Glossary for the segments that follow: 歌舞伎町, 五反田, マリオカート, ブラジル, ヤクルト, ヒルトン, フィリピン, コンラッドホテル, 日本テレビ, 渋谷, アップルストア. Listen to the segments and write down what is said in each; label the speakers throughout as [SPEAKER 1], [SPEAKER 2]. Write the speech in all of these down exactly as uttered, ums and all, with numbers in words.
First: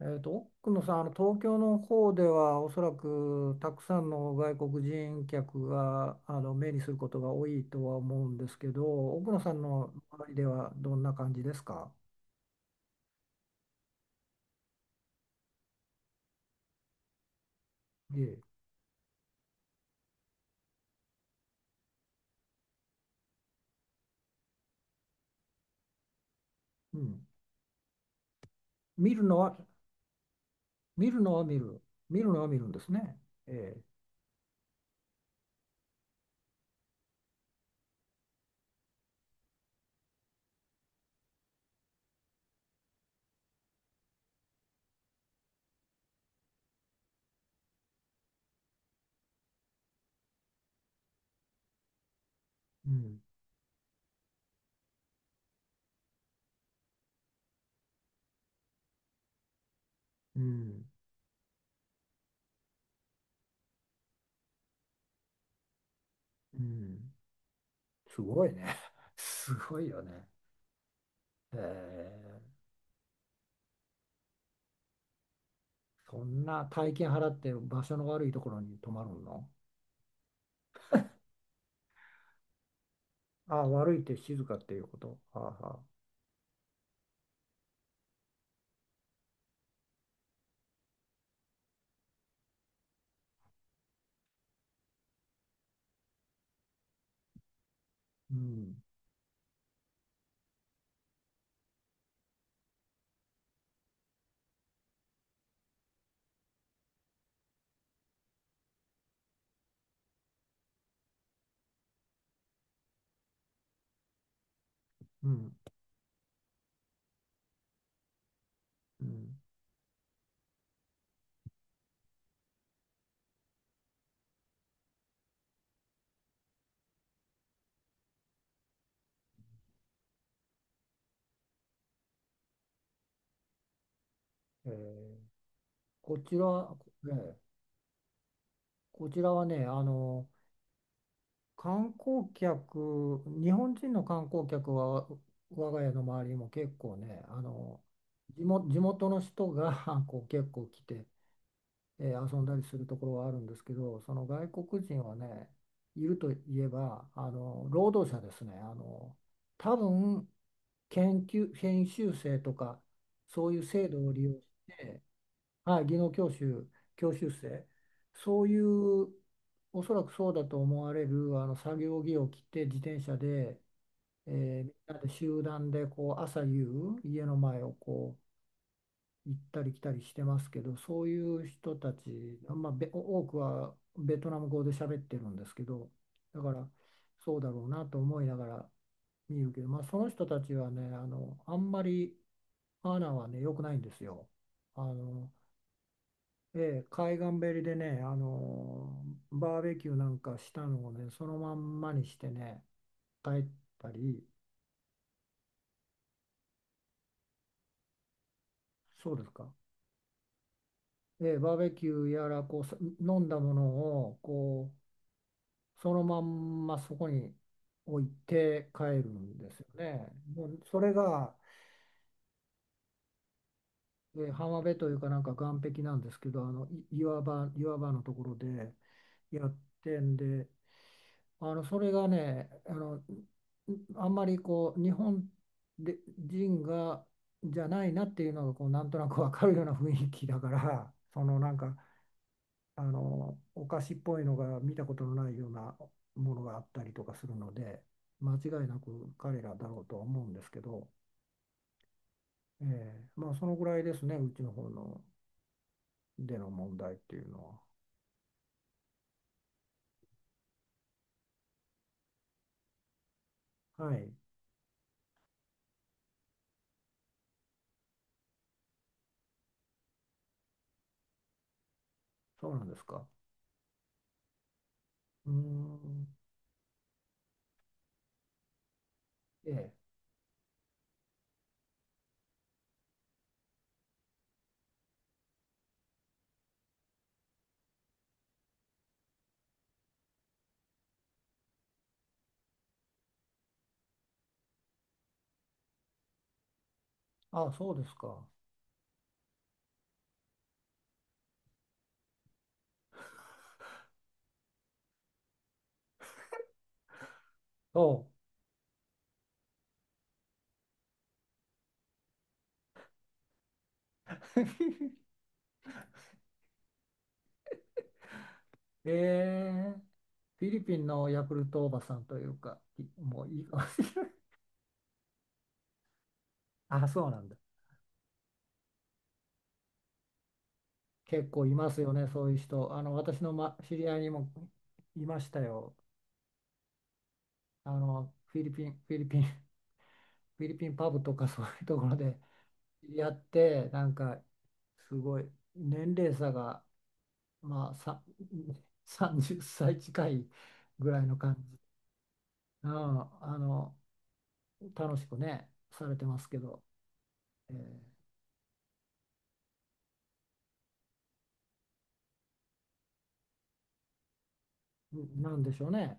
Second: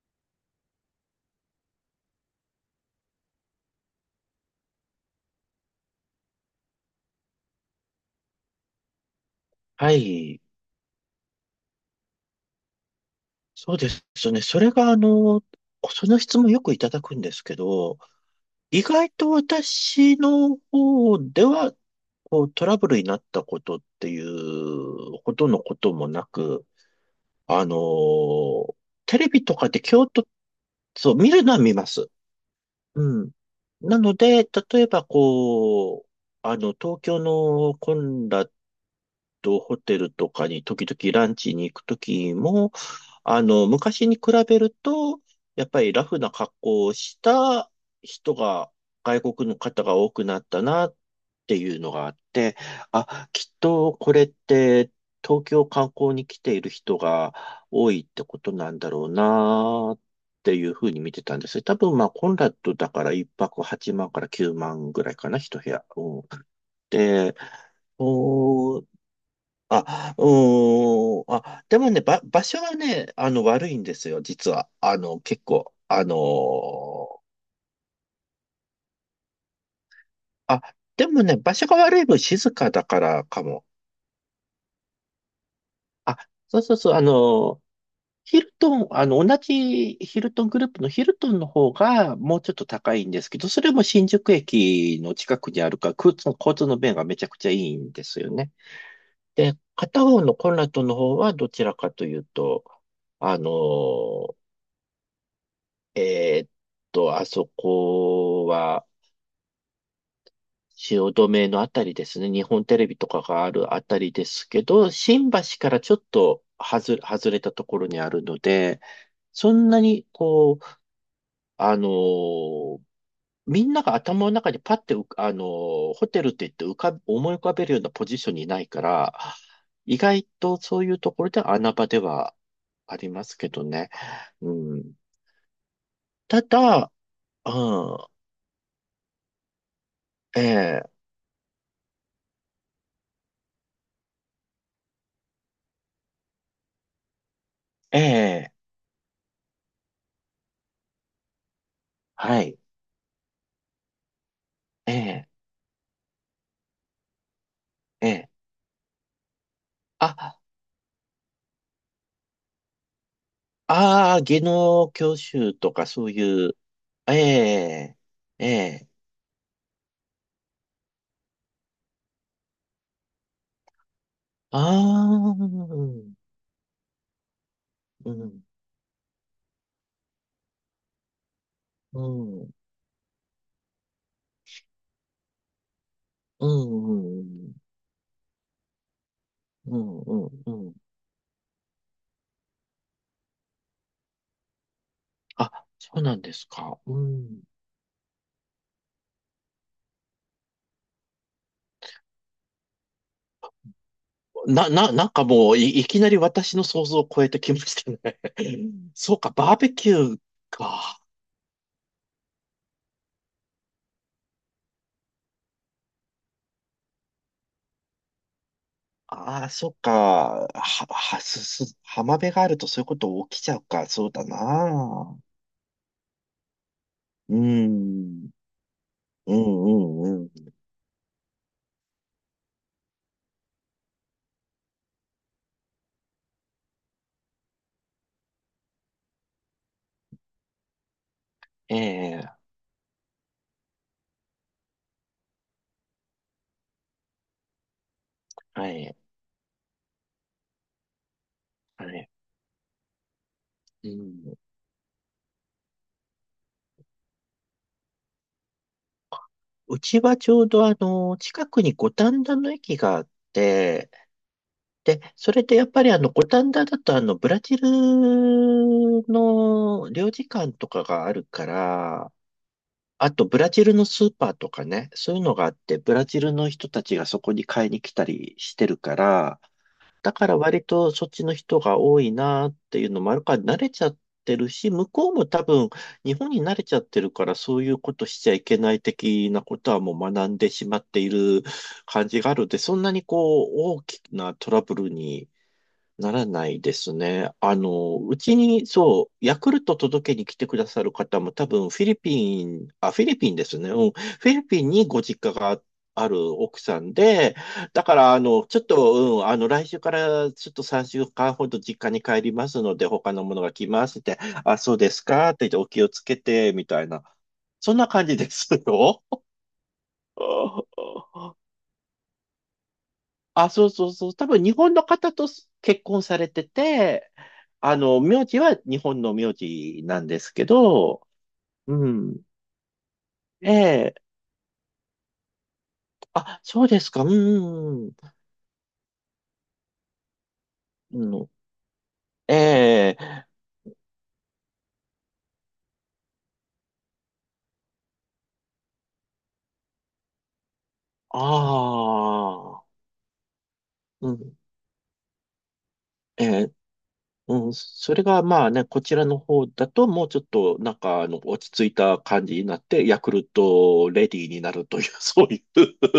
[SPEAKER 1] えーと、奥野さん、あの東京の方ではおそらくたくさんの外国人客があの目にすることが多いとは思うんですけど、奥野さんの
[SPEAKER 2] は
[SPEAKER 1] 周り
[SPEAKER 2] い。
[SPEAKER 1] ではどんな感じですか？
[SPEAKER 2] そうですね。それが、あの、その質問よくいただくんですけど、
[SPEAKER 1] ええ、
[SPEAKER 2] 意外と私の方では、こう、トラブルになったことっていうほどのこともなく、
[SPEAKER 1] うん。
[SPEAKER 2] あの、
[SPEAKER 1] 見
[SPEAKER 2] テ
[SPEAKER 1] る
[SPEAKER 2] レ
[SPEAKER 1] の
[SPEAKER 2] ビと
[SPEAKER 1] は、
[SPEAKER 2] かで京都、
[SPEAKER 1] 見
[SPEAKER 2] そう、
[SPEAKER 1] る
[SPEAKER 2] 見
[SPEAKER 1] の
[SPEAKER 2] る
[SPEAKER 1] は
[SPEAKER 2] のは
[SPEAKER 1] 見
[SPEAKER 2] 見
[SPEAKER 1] る。
[SPEAKER 2] ます。
[SPEAKER 1] 見るのは見るんですね。
[SPEAKER 2] うん。
[SPEAKER 1] ええ、
[SPEAKER 2] なので、例えば、こう、あの、東京のコンラッドホテルとかに時々ランチに行くときも、あの、昔に比べると、やっぱりラフな格好をした人が、外国の方が多くなったなっていうのがあって、
[SPEAKER 1] うん、
[SPEAKER 2] あ、きっとこれって東京観光に来ている人が多いってことなんだろうなっ
[SPEAKER 1] う
[SPEAKER 2] ていうふ
[SPEAKER 1] ん、
[SPEAKER 2] うに見てたんですよ。多分まあコンラッドだからいっぱくはちまんからきゅうまんぐらいかな、一部屋。うん。
[SPEAKER 1] うん。
[SPEAKER 2] で、
[SPEAKER 1] すごいね。すごいよ
[SPEAKER 2] あ、
[SPEAKER 1] ね。
[SPEAKER 2] うーん。
[SPEAKER 1] え
[SPEAKER 2] あ、でもね、ば、場
[SPEAKER 1] え、
[SPEAKER 2] 所はね、あの、悪いんですよ、実は。あの、結構、あの
[SPEAKER 1] そんな大金
[SPEAKER 2] ー
[SPEAKER 1] 払って場所の悪いところに泊まるの？
[SPEAKER 2] あ、でもね、場所が悪い分静かだからか
[SPEAKER 1] あ
[SPEAKER 2] も。
[SPEAKER 1] あ、悪いって静かっていうこと。はあはあ。
[SPEAKER 2] あ、そうそうそう。あのーヒルトン、あの、同じヒルトングループのヒルトンの方がもうちょっと高いんですけど、それも新宿駅の近くにあるから、交通交通の便がめちゃくちゃいいんですよ
[SPEAKER 1] う
[SPEAKER 2] ね。
[SPEAKER 1] ん、
[SPEAKER 2] で、片方のコンラッドの方はどちらかというと、あのーえーっと、あそこは、汐留のあたりですね。日本テレビとかがあるあたりですけど、
[SPEAKER 1] う
[SPEAKER 2] 新橋
[SPEAKER 1] ん、
[SPEAKER 2] からちょっと外れ、外れたところにあるので、
[SPEAKER 1] うん。
[SPEAKER 2] そんなに、こう、あのーみんなが頭の中にパッて浮か、あのーホテルって言って浮かぶ、思い浮かべるようなポジションにないから、意外とそういうところでは穴場ではありますけどね。う
[SPEAKER 1] え
[SPEAKER 2] ん、
[SPEAKER 1] ーこち
[SPEAKER 2] ただ、
[SPEAKER 1] ら、ね、
[SPEAKER 2] うん、
[SPEAKER 1] こちらはね、あの、
[SPEAKER 2] ええ、
[SPEAKER 1] 観光客、日本人の観光客は、我が家の周りにも結構ね、あの、地
[SPEAKER 2] ええ、
[SPEAKER 1] 元、地元の人が こう結構来て、えー遊
[SPEAKER 2] は
[SPEAKER 1] んだ
[SPEAKER 2] い。
[SPEAKER 1] りするところはあるんですけど、その外国
[SPEAKER 2] え
[SPEAKER 1] 人は
[SPEAKER 2] え、
[SPEAKER 1] ね、いるといえば、あの、労働
[SPEAKER 2] え
[SPEAKER 1] 者
[SPEAKER 2] え。
[SPEAKER 1] ですね。あの、多分、
[SPEAKER 2] あ、
[SPEAKER 1] 研究、研修生とか、そういう制度を
[SPEAKER 2] ああ、
[SPEAKER 1] 利用
[SPEAKER 2] 技
[SPEAKER 1] し
[SPEAKER 2] 能
[SPEAKER 1] て、
[SPEAKER 2] 教習と
[SPEAKER 1] はい、
[SPEAKER 2] か
[SPEAKER 1] 技
[SPEAKER 2] そ
[SPEAKER 1] 能
[SPEAKER 2] う
[SPEAKER 1] 教
[SPEAKER 2] いう、
[SPEAKER 1] 習、教
[SPEAKER 2] え
[SPEAKER 1] 習生、
[SPEAKER 2] え、
[SPEAKER 1] そ
[SPEAKER 2] え
[SPEAKER 1] うい
[SPEAKER 2] え。
[SPEAKER 1] う、おそらくそうだと思われるあの作業着を着て自転車で、
[SPEAKER 2] あ
[SPEAKER 1] えーみんなで
[SPEAKER 2] あ、う
[SPEAKER 1] 集団で
[SPEAKER 2] ん、
[SPEAKER 1] こう朝夕家の前を
[SPEAKER 2] う
[SPEAKER 1] こ
[SPEAKER 2] ん、
[SPEAKER 1] う行ったり来たりしてますけどそういう人た
[SPEAKER 2] う
[SPEAKER 1] ち、
[SPEAKER 2] ん、うん、
[SPEAKER 1] まあ、べ多くはベトナム語で喋ってるんですけど、だ
[SPEAKER 2] う
[SPEAKER 1] からそうだ
[SPEAKER 2] ん、
[SPEAKER 1] ろうなと思いながら見るけど、
[SPEAKER 2] う
[SPEAKER 1] まあ、そ
[SPEAKER 2] ん、
[SPEAKER 1] の人た
[SPEAKER 2] う
[SPEAKER 1] ちは
[SPEAKER 2] ん。
[SPEAKER 1] ねあのあんまりマナーはね良くないんですよ。あの
[SPEAKER 2] あ、そうなんですか。
[SPEAKER 1] ええ、
[SPEAKER 2] う
[SPEAKER 1] 海岸
[SPEAKER 2] ん。
[SPEAKER 1] べりでね、あのバーベキューなんかしたのをね、そのまんまにしてね、帰ったり、
[SPEAKER 2] な、な、なんかもうい、いきなり私の想像を超えてきましたね。
[SPEAKER 1] そ
[SPEAKER 2] そ
[SPEAKER 1] う
[SPEAKER 2] う
[SPEAKER 1] です
[SPEAKER 2] か、
[SPEAKER 1] か、
[SPEAKER 2] バーベキューか。
[SPEAKER 1] ええ、バーベキューやらこう、さ飲んだものをこうそのまんまそこに置いて帰るん
[SPEAKER 2] ああ、
[SPEAKER 1] ですよ
[SPEAKER 2] そうか。
[SPEAKER 1] ね。も
[SPEAKER 2] は、
[SPEAKER 1] うそれ
[SPEAKER 2] は、
[SPEAKER 1] が、
[SPEAKER 2] す、す、浜辺があるとそういうこと起きちゃうか。そう
[SPEAKER 1] え
[SPEAKER 2] だ
[SPEAKER 1] え、浜辺というか、な
[SPEAKER 2] な。
[SPEAKER 1] んか岸壁なんですけど、あのい岩
[SPEAKER 2] うー
[SPEAKER 1] 場、岩場のとこ
[SPEAKER 2] ん。
[SPEAKER 1] ろで
[SPEAKER 2] う
[SPEAKER 1] やっ
[SPEAKER 2] ん、
[SPEAKER 1] てん
[SPEAKER 2] うん、う
[SPEAKER 1] で、
[SPEAKER 2] ん。
[SPEAKER 1] あのそれがねあのあんまりこう日本で人がじゃないなっていうのがこうなんとなくわかるような雰囲気だから そのなん
[SPEAKER 2] え
[SPEAKER 1] か
[SPEAKER 2] え、
[SPEAKER 1] あのお菓子っぽいのが見たことのないようなものがあったりとかするので間違い
[SPEAKER 2] は
[SPEAKER 1] な
[SPEAKER 2] い、
[SPEAKER 1] く彼らだろうとは思うんですけど、
[SPEAKER 2] はい。
[SPEAKER 1] ええ、まあそのぐらい
[SPEAKER 2] う
[SPEAKER 1] ですね。う
[SPEAKER 2] ん。
[SPEAKER 1] ちの方のでの問題っていうの
[SPEAKER 2] うちはちょうどあの、近くに五反田の駅があっ
[SPEAKER 1] は。
[SPEAKER 2] て、
[SPEAKER 1] はい、
[SPEAKER 2] で、それでやっぱりあの、五反田だとあの、ブラジルの領事館とかがあるから、
[SPEAKER 1] そうなんですか。
[SPEAKER 2] あとブラジルのスーパーとかね、そういう
[SPEAKER 1] うー
[SPEAKER 2] のがあって、ブラ
[SPEAKER 1] ん、
[SPEAKER 2] ジルの人たちがそこに買いに来たりしてるから、
[SPEAKER 1] ええ、
[SPEAKER 2] だから割とそっちの人が多いなっていうのもあるから慣れちゃってるし、向こうも多分日本に慣れちゃってるからそういうことしちゃいけない的なことはもう学んでしまっている感じがあるので、そんなにこう大きなトラブルにならないですね。
[SPEAKER 1] あ、
[SPEAKER 2] あ
[SPEAKER 1] そうです
[SPEAKER 2] の、う
[SPEAKER 1] か。
[SPEAKER 2] ちに、そう、ヤクルト届けに来てくださる方も多分フィリピン、あ、フィリピンですね。うん。フィリピンにご実家がある奥さんで、だ
[SPEAKER 1] そ
[SPEAKER 2] から、あの、ちょっと、うん、あの、来週からちょっとさんしゅうかんほど実家に帰りますので、他のものが来ますって、
[SPEAKER 1] う。
[SPEAKER 2] あ、そうで すかって言って、お気をつけて、みたいな。そんな感じです
[SPEAKER 1] え
[SPEAKER 2] よ。
[SPEAKER 1] え、フィリピンのヤク ルトおばさんというか、いもういい
[SPEAKER 2] あ、
[SPEAKER 1] かも
[SPEAKER 2] そう
[SPEAKER 1] し
[SPEAKER 2] そう
[SPEAKER 1] れな
[SPEAKER 2] そ
[SPEAKER 1] い。
[SPEAKER 2] う。多分日本の方と結婚されて
[SPEAKER 1] あ、そう
[SPEAKER 2] て、
[SPEAKER 1] なんだ。
[SPEAKER 2] あの、名字は日本の名字なんですけど、
[SPEAKER 1] 結構います
[SPEAKER 2] う
[SPEAKER 1] よね、
[SPEAKER 2] ん。
[SPEAKER 1] そういう人。あの、私の、ま、知り
[SPEAKER 2] え
[SPEAKER 1] 合い
[SPEAKER 2] え、
[SPEAKER 1] にもいましたよ。
[SPEAKER 2] あ、そうですか。う
[SPEAKER 1] あ
[SPEAKER 2] ん。
[SPEAKER 1] の、フィリピン、フィリピン、フィリピンパ
[SPEAKER 2] う
[SPEAKER 1] ブとか
[SPEAKER 2] ん、
[SPEAKER 1] そういうところで
[SPEAKER 2] え
[SPEAKER 1] やっ
[SPEAKER 2] え、
[SPEAKER 1] て、なんか、すごい、年齢差が、まあ、さ、さんじゅっさい近いぐらいの感じ。
[SPEAKER 2] あ
[SPEAKER 1] う
[SPEAKER 2] あ、
[SPEAKER 1] ん、あの、
[SPEAKER 2] うん。
[SPEAKER 1] 楽しくね、されてま
[SPEAKER 2] え
[SPEAKER 1] すけ
[SPEAKER 2] え、
[SPEAKER 1] ど、
[SPEAKER 2] う
[SPEAKER 1] え
[SPEAKER 2] ん。それがまあね、こちらの方だともうちょっとなんかあの落ち着いた感じになって、ヤクルトレディーになるという、
[SPEAKER 1] ー、
[SPEAKER 2] そう
[SPEAKER 1] なん
[SPEAKER 2] いう
[SPEAKER 1] でしょうね。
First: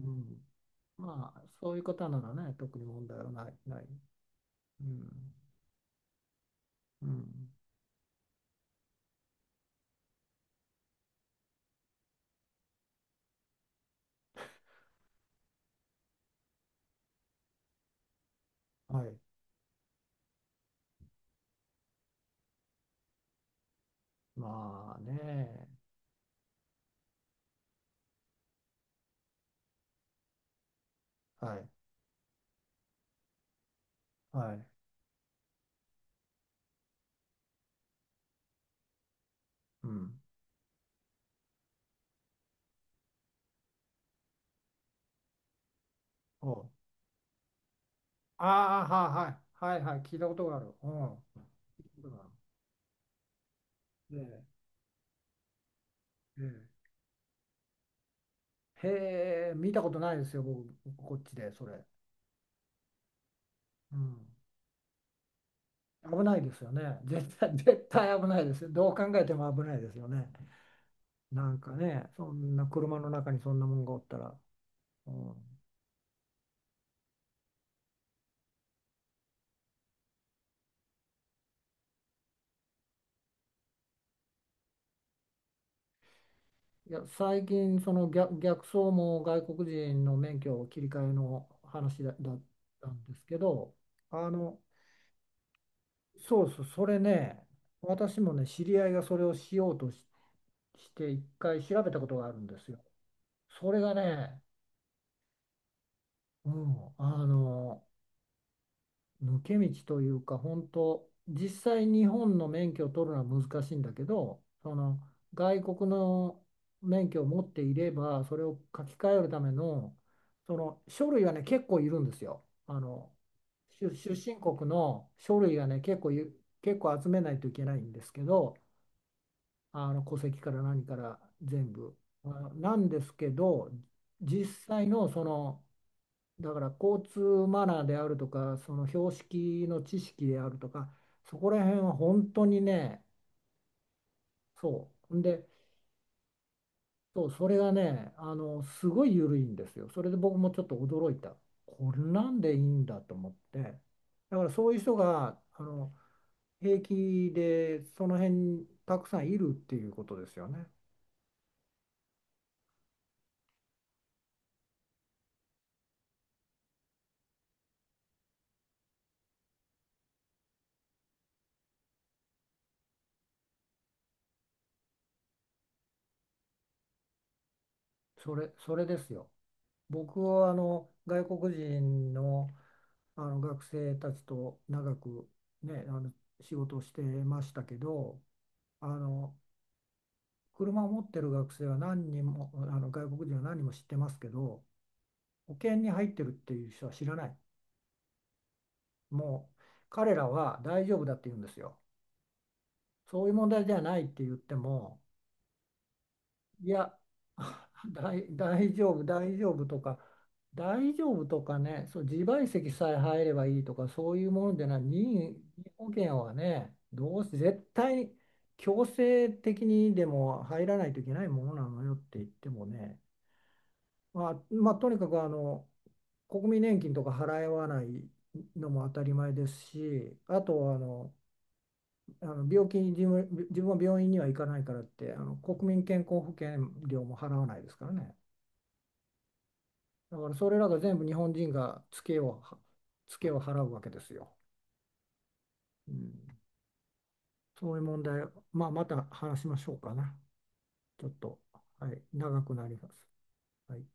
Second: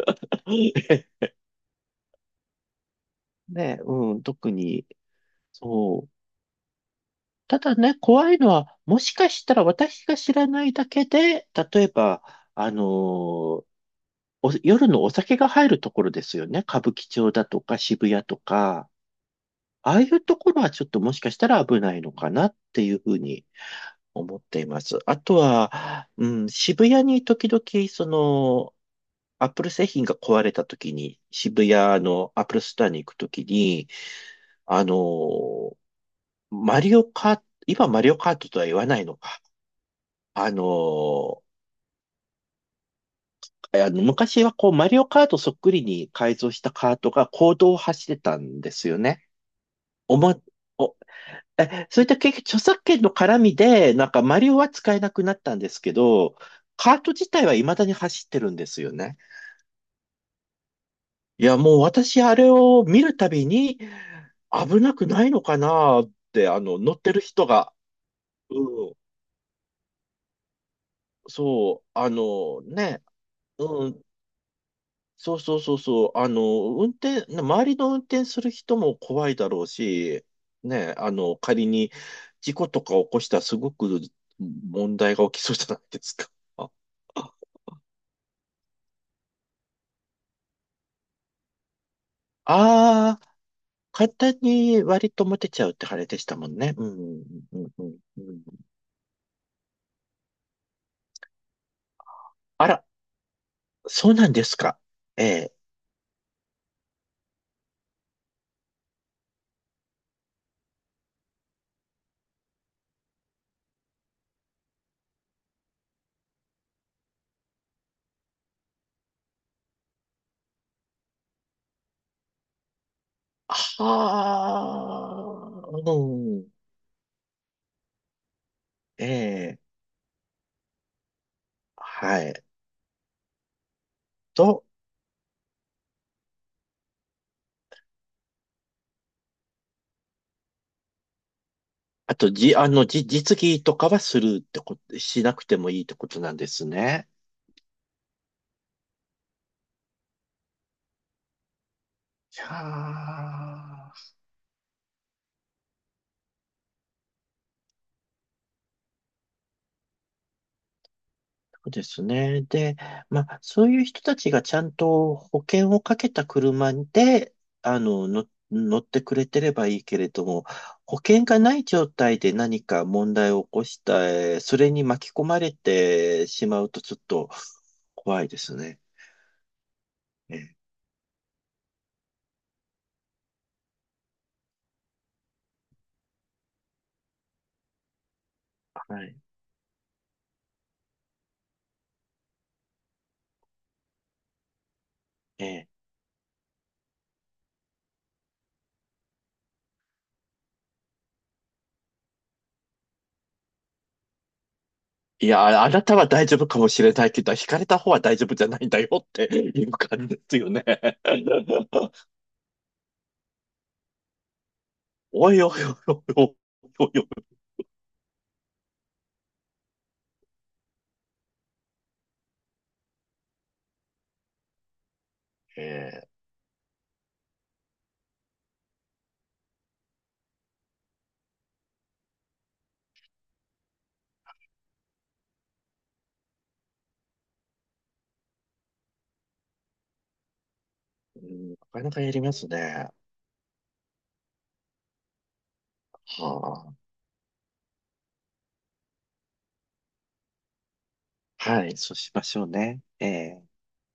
[SPEAKER 1] うん。 まあ、そういう方ならね、特に問題はない、
[SPEAKER 2] ね、
[SPEAKER 1] ない。
[SPEAKER 2] うん。特
[SPEAKER 1] う
[SPEAKER 2] に、
[SPEAKER 1] ん。
[SPEAKER 2] そう。
[SPEAKER 1] うん。
[SPEAKER 2] ただね、怖いのは、もしかしたら私が知らないだけで、例えば、あのーお夜のお酒が入るところですよね。歌舞伎町だとか渋谷とか、
[SPEAKER 1] はい。
[SPEAKER 2] ああいうところはちょっともしかしたら危ないのかなっていうふうに思っていま
[SPEAKER 1] ま
[SPEAKER 2] す。
[SPEAKER 1] あ
[SPEAKER 2] あと
[SPEAKER 1] ね。
[SPEAKER 2] は、うん、渋谷に時々、その、アップル製品が壊れた時に、
[SPEAKER 1] はい。
[SPEAKER 2] 渋谷のアップルストアに行く時に、
[SPEAKER 1] はい。
[SPEAKER 2] あのーマリオカート、今マリオカートとは言わないのか。
[SPEAKER 1] うん。
[SPEAKER 2] あのーあの昔はこう、マリオカートそっくりに改
[SPEAKER 1] お
[SPEAKER 2] 造し
[SPEAKER 1] う。
[SPEAKER 2] たカートが公道を走ってたんで
[SPEAKER 1] ああ、
[SPEAKER 2] すよね。
[SPEAKER 1] はい、はい。はい、はい。聞
[SPEAKER 2] お
[SPEAKER 1] いたこ
[SPEAKER 2] ま、
[SPEAKER 1] とがある。う
[SPEAKER 2] お、
[SPEAKER 1] ん。聞いた
[SPEAKER 2] え、そ
[SPEAKER 1] こ
[SPEAKER 2] ういっ
[SPEAKER 1] と
[SPEAKER 2] た
[SPEAKER 1] がある。
[SPEAKER 2] 結局著作権の絡みで、なん
[SPEAKER 1] え
[SPEAKER 2] かマ
[SPEAKER 1] え。
[SPEAKER 2] リオは使えなくなったんですけど、
[SPEAKER 1] え
[SPEAKER 2] カート自体は未だに走ってるんです
[SPEAKER 1] え。
[SPEAKER 2] よね。
[SPEAKER 1] へえ、見たことないですよ、僕、こっち
[SPEAKER 2] い
[SPEAKER 1] で、
[SPEAKER 2] や、
[SPEAKER 1] そ
[SPEAKER 2] もう
[SPEAKER 1] れ。
[SPEAKER 2] 私あれを見るたびに、
[SPEAKER 1] うん。
[SPEAKER 2] 危なくないのかなっ
[SPEAKER 1] 危ない
[SPEAKER 2] て、
[SPEAKER 1] で
[SPEAKER 2] あ
[SPEAKER 1] すよ
[SPEAKER 2] の、乗
[SPEAKER 1] ね。
[SPEAKER 2] ってる
[SPEAKER 1] 絶
[SPEAKER 2] 人
[SPEAKER 1] 対、
[SPEAKER 2] が、
[SPEAKER 1] 絶対危ないですよ。
[SPEAKER 2] う
[SPEAKER 1] ど
[SPEAKER 2] ん、
[SPEAKER 1] う考えても危ないですよね。なんか
[SPEAKER 2] そう、
[SPEAKER 1] ね、
[SPEAKER 2] あ
[SPEAKER 1] そん
[SPEAKER 2] の
[SPEAKER 1] な車
[SPEAKER 2] ね、
[SPEAKER 1] の中にそんなもん
[SPEAKER 2] う
[SPEAKER 1] がお
[SPEAKER 2] ん、
[SPEAKER 1] ったら、う
[SPEAKER 2] そうそ
[SPEAKER 1] ん、
[SPEAKER 2] うそうそう。あの、運転、ね周りの運転する人も怖いだろうし、ね、あの、仮に事故とか起こしたらすごく問題が起きそうじゃないですか。あ
[SPEAKER 1] いや、最近、その逆、逆走も外国人の免許を切り替えの話だ、だったんで
[SPEAKER 2] あ
[SPEAKER 1] す
[SPEAKER 2] ー、
[SPEAKER 1] けど、
[SPEAKER 2] 簡
[SPEAKER 1] あ
[SPEAKER 2] 単
[SPEAKER 1] の、
[SPEAKER 2] に割と持てちゃうってあれでした
[SPEAKER 1] そ
[SPEAKER 2] も
[SPEAKER 1] う
[SPEAKER 2] ん
[SPEAKER 1] そう、
[SPEAKER 2] ね。
[SPEAKER 1] そ
[SPEAKER 2] う
[SPEAKER 1] れ
[SPEAKER 2] ん、
[SPEAKER 1] ね、
[SPEAKER 2] うん、うん、
[SPEAKER 1] 私
[SPEAKER 2] う
[SPEAKER 1] も
[SPEAKER 2] ん。
[SPEAKER 1] ね、知り合いがそれをしようとし、して、一回調べたことがあるんで
[SPEAKER 2] あ
[SPEAKER 1] すよ。
[SPEAKER 2] ら、
[SPEAKER 1] それが
[SPEAKER 2] そうなん
[SPEAKER 1] ね、
[SPEAKER 2] ですか。ええ。
[SPEAKER 1] うん、あの、抜け道というか本当実際日本の免許を取るのは難しいんだけどその外国の免許を持っていればそれを書き換えるためのその書類はね結構いるんですよ。あの出、出身国の書類
[SPEAKER 2] は
[SPEAKER 1] は
[SPEAKER 2] あ、
[SPEAKER 1] ね
[SPEAKER 2] う
[SPEAKER 1] 結構ゆ
[SPEAKER 2] ん、
[SPEAKER 1] 結構集めないといけないんですけど
[SPEAKER 2] ええ、
[SPEAKER 1] あの戸籍から何から全部。
[SPEAKER 2] はい。
[SPEAKER 1] あなんですけど実
[SPEAKER 2] と、
[SPEAKER 1] 際のそのだから交通マナーであるとか、その標識の知識であるとか、そこら辺は
[SPEAKER 2] あと、
[SPEAKER 1] 本当
[SPEAKER 2] じ、
[SPEAKER 1] に
[SPEAKER 2] あの、
[SPEAKER 1] ね、
[SPEAKER 2] じ、実技とかはするってこ
[SPEAKER 1] そ
[SPEAKER 2] と、
[SPEAKER 1] う。ん
[SPEAKER 2] しなく
[SPEAKER 1] で、
[SPEAKER 2] てもいいってことなんですね。
[SPEAKER 1] そう、それがね、あの、すごい緩いんですよ。それで僕もちょっと驚いた。こんな
[SPEAKER 2] い
[SPEAKER 1] ん
[SPEAKER 2] や
[SPEAKER 1] でいいんだと思って。
[SPEAKER 2] ー、
[SPEAKER 1] だからそういう人が、あの、平気でその辺にたくさんいるっていうことですよね。
[SPEAKER 2] そうですね。で、まあ、そういう人たちがちゃんと保険をかけた車で、あの、の、乗ってくれてればいいけれども、保険がない状態で何か問題を起こした、えーそれに巻き込まれてしまうとちょっと怖い
[SPEAKER 1] そ
[SPEAKER 2] で
[SPEAKER 1] れ、
[SPEAKER 2] す
[SPEAKER 1] そ
[SPEAKER 2] ね。
[SPEAKER 1] れですよ。僕
[SPEAKER 2] え
[SPEAKER 1] はあ
[SPEAKER 2] え、
[SPEAKER 1] の外国人の、あの学生たちと長く、ね、あの仕事をしてましたけどあ
[SPEAKER 2] はい。
[SPEAKER 1] の車を持ってる学生は何人もあの外国人は何人も知ってますけど保
[SPEAKER 2] ええ、
[SPEAKER 1] 険に入ってるっていう人は知らない。もう彼らは大丈夫だって言うんですよ。そういう問題ではないって言っても、
[SPEAKER 2] いや、あなたは大丈夫か
[SPEAKER 1] い
[SPEAKER 2] もし
[SPEAKER 1] や、
[SPEAKER 2] れないけど、引かれた方 は大丈
[SPEAKER 1] 大、
[SPEAKER 2] 夫じゃないん
[SPEAKER 1] 大
[SPEAKER 2] だよ
[SPEAKER 1] 丈夫、
[SPEAKER 2] って
[SPEAKER 1] 大丈
[SPEAKER 2] い
[SPEAKER 1] 夫
[SPEAKER 2] う
[SPEAKER 1] とか、
[SPEAKER 2] 感じですよね。
[SPEAKER 1] 大 丈夫とかね、そう、自賠責さえ入ればいいとか、そういうものじゃない、任
[SPEAKER 2] お
[SPEAKER 1] 意
[SPEAKER 2] いおい
[SPEAKER 1] 保
[SPEAKER 2] おい
[SPEAKER 1] 険
[SPEAKER 2] お
[SPEAKER 1] は
[SPEAKER 2] い
[SPEAKER 1] ね、
[SPEAKER 2] おいお
[SPEAKER 1] どう
[SPEAKER 2] い。
[SPEAKER 1] せ絶対強制的にでも入らないといけないものなのよって言ってもね、まあ、まあ、とにかくあの
[SPEAKER 2] ええ、
[SPEAKER 1] 国民年金とか払わないのも当たり前ですし、あとあの、あの病気に自分、自分は病院には行かないからって、あの国民健康保険料も払わないですからね。だからそれらが全部日
[SPEAKER 2] う
[SPEAKER 1] 本
[SPEAKER 2] ん、
[SPEAKER 1] 人
[SPEAKER 2] なか
[SPEAKER 1] が
[SPEAKER 2] なか
[SPEAKER 1] ツ
[SPEAKER 2] や
[SPEAKER 1] ケ
[SPEAKER 2] りま
[SPEAKER 1] を
[SPEAKER 2] す
[SPEAKER 1] は、
[SPEAKER 2] ね。
[SPEAKER 1] ツケを払うわけですよ。うん、
[SPEAKER 2] は
[SPEAKER 1] そういう問題、まあ、また話しましょうかな。ちょっと、
[SPEAKER 2] あ、はい、
[SPEAKER 1] は
[SPEAKER 2] そう
[SPEAKER 1] い、
[SPEAKER 2] しまし
[SPEAKER 1] 長
[SPEAKER 2] ょう
[SPEAKER 1] くなり
[SPEAKER 2] ね。
[SPEAKER 1] ます。
[SPEAKER 2] ええ
[SPEAKER 1] はい。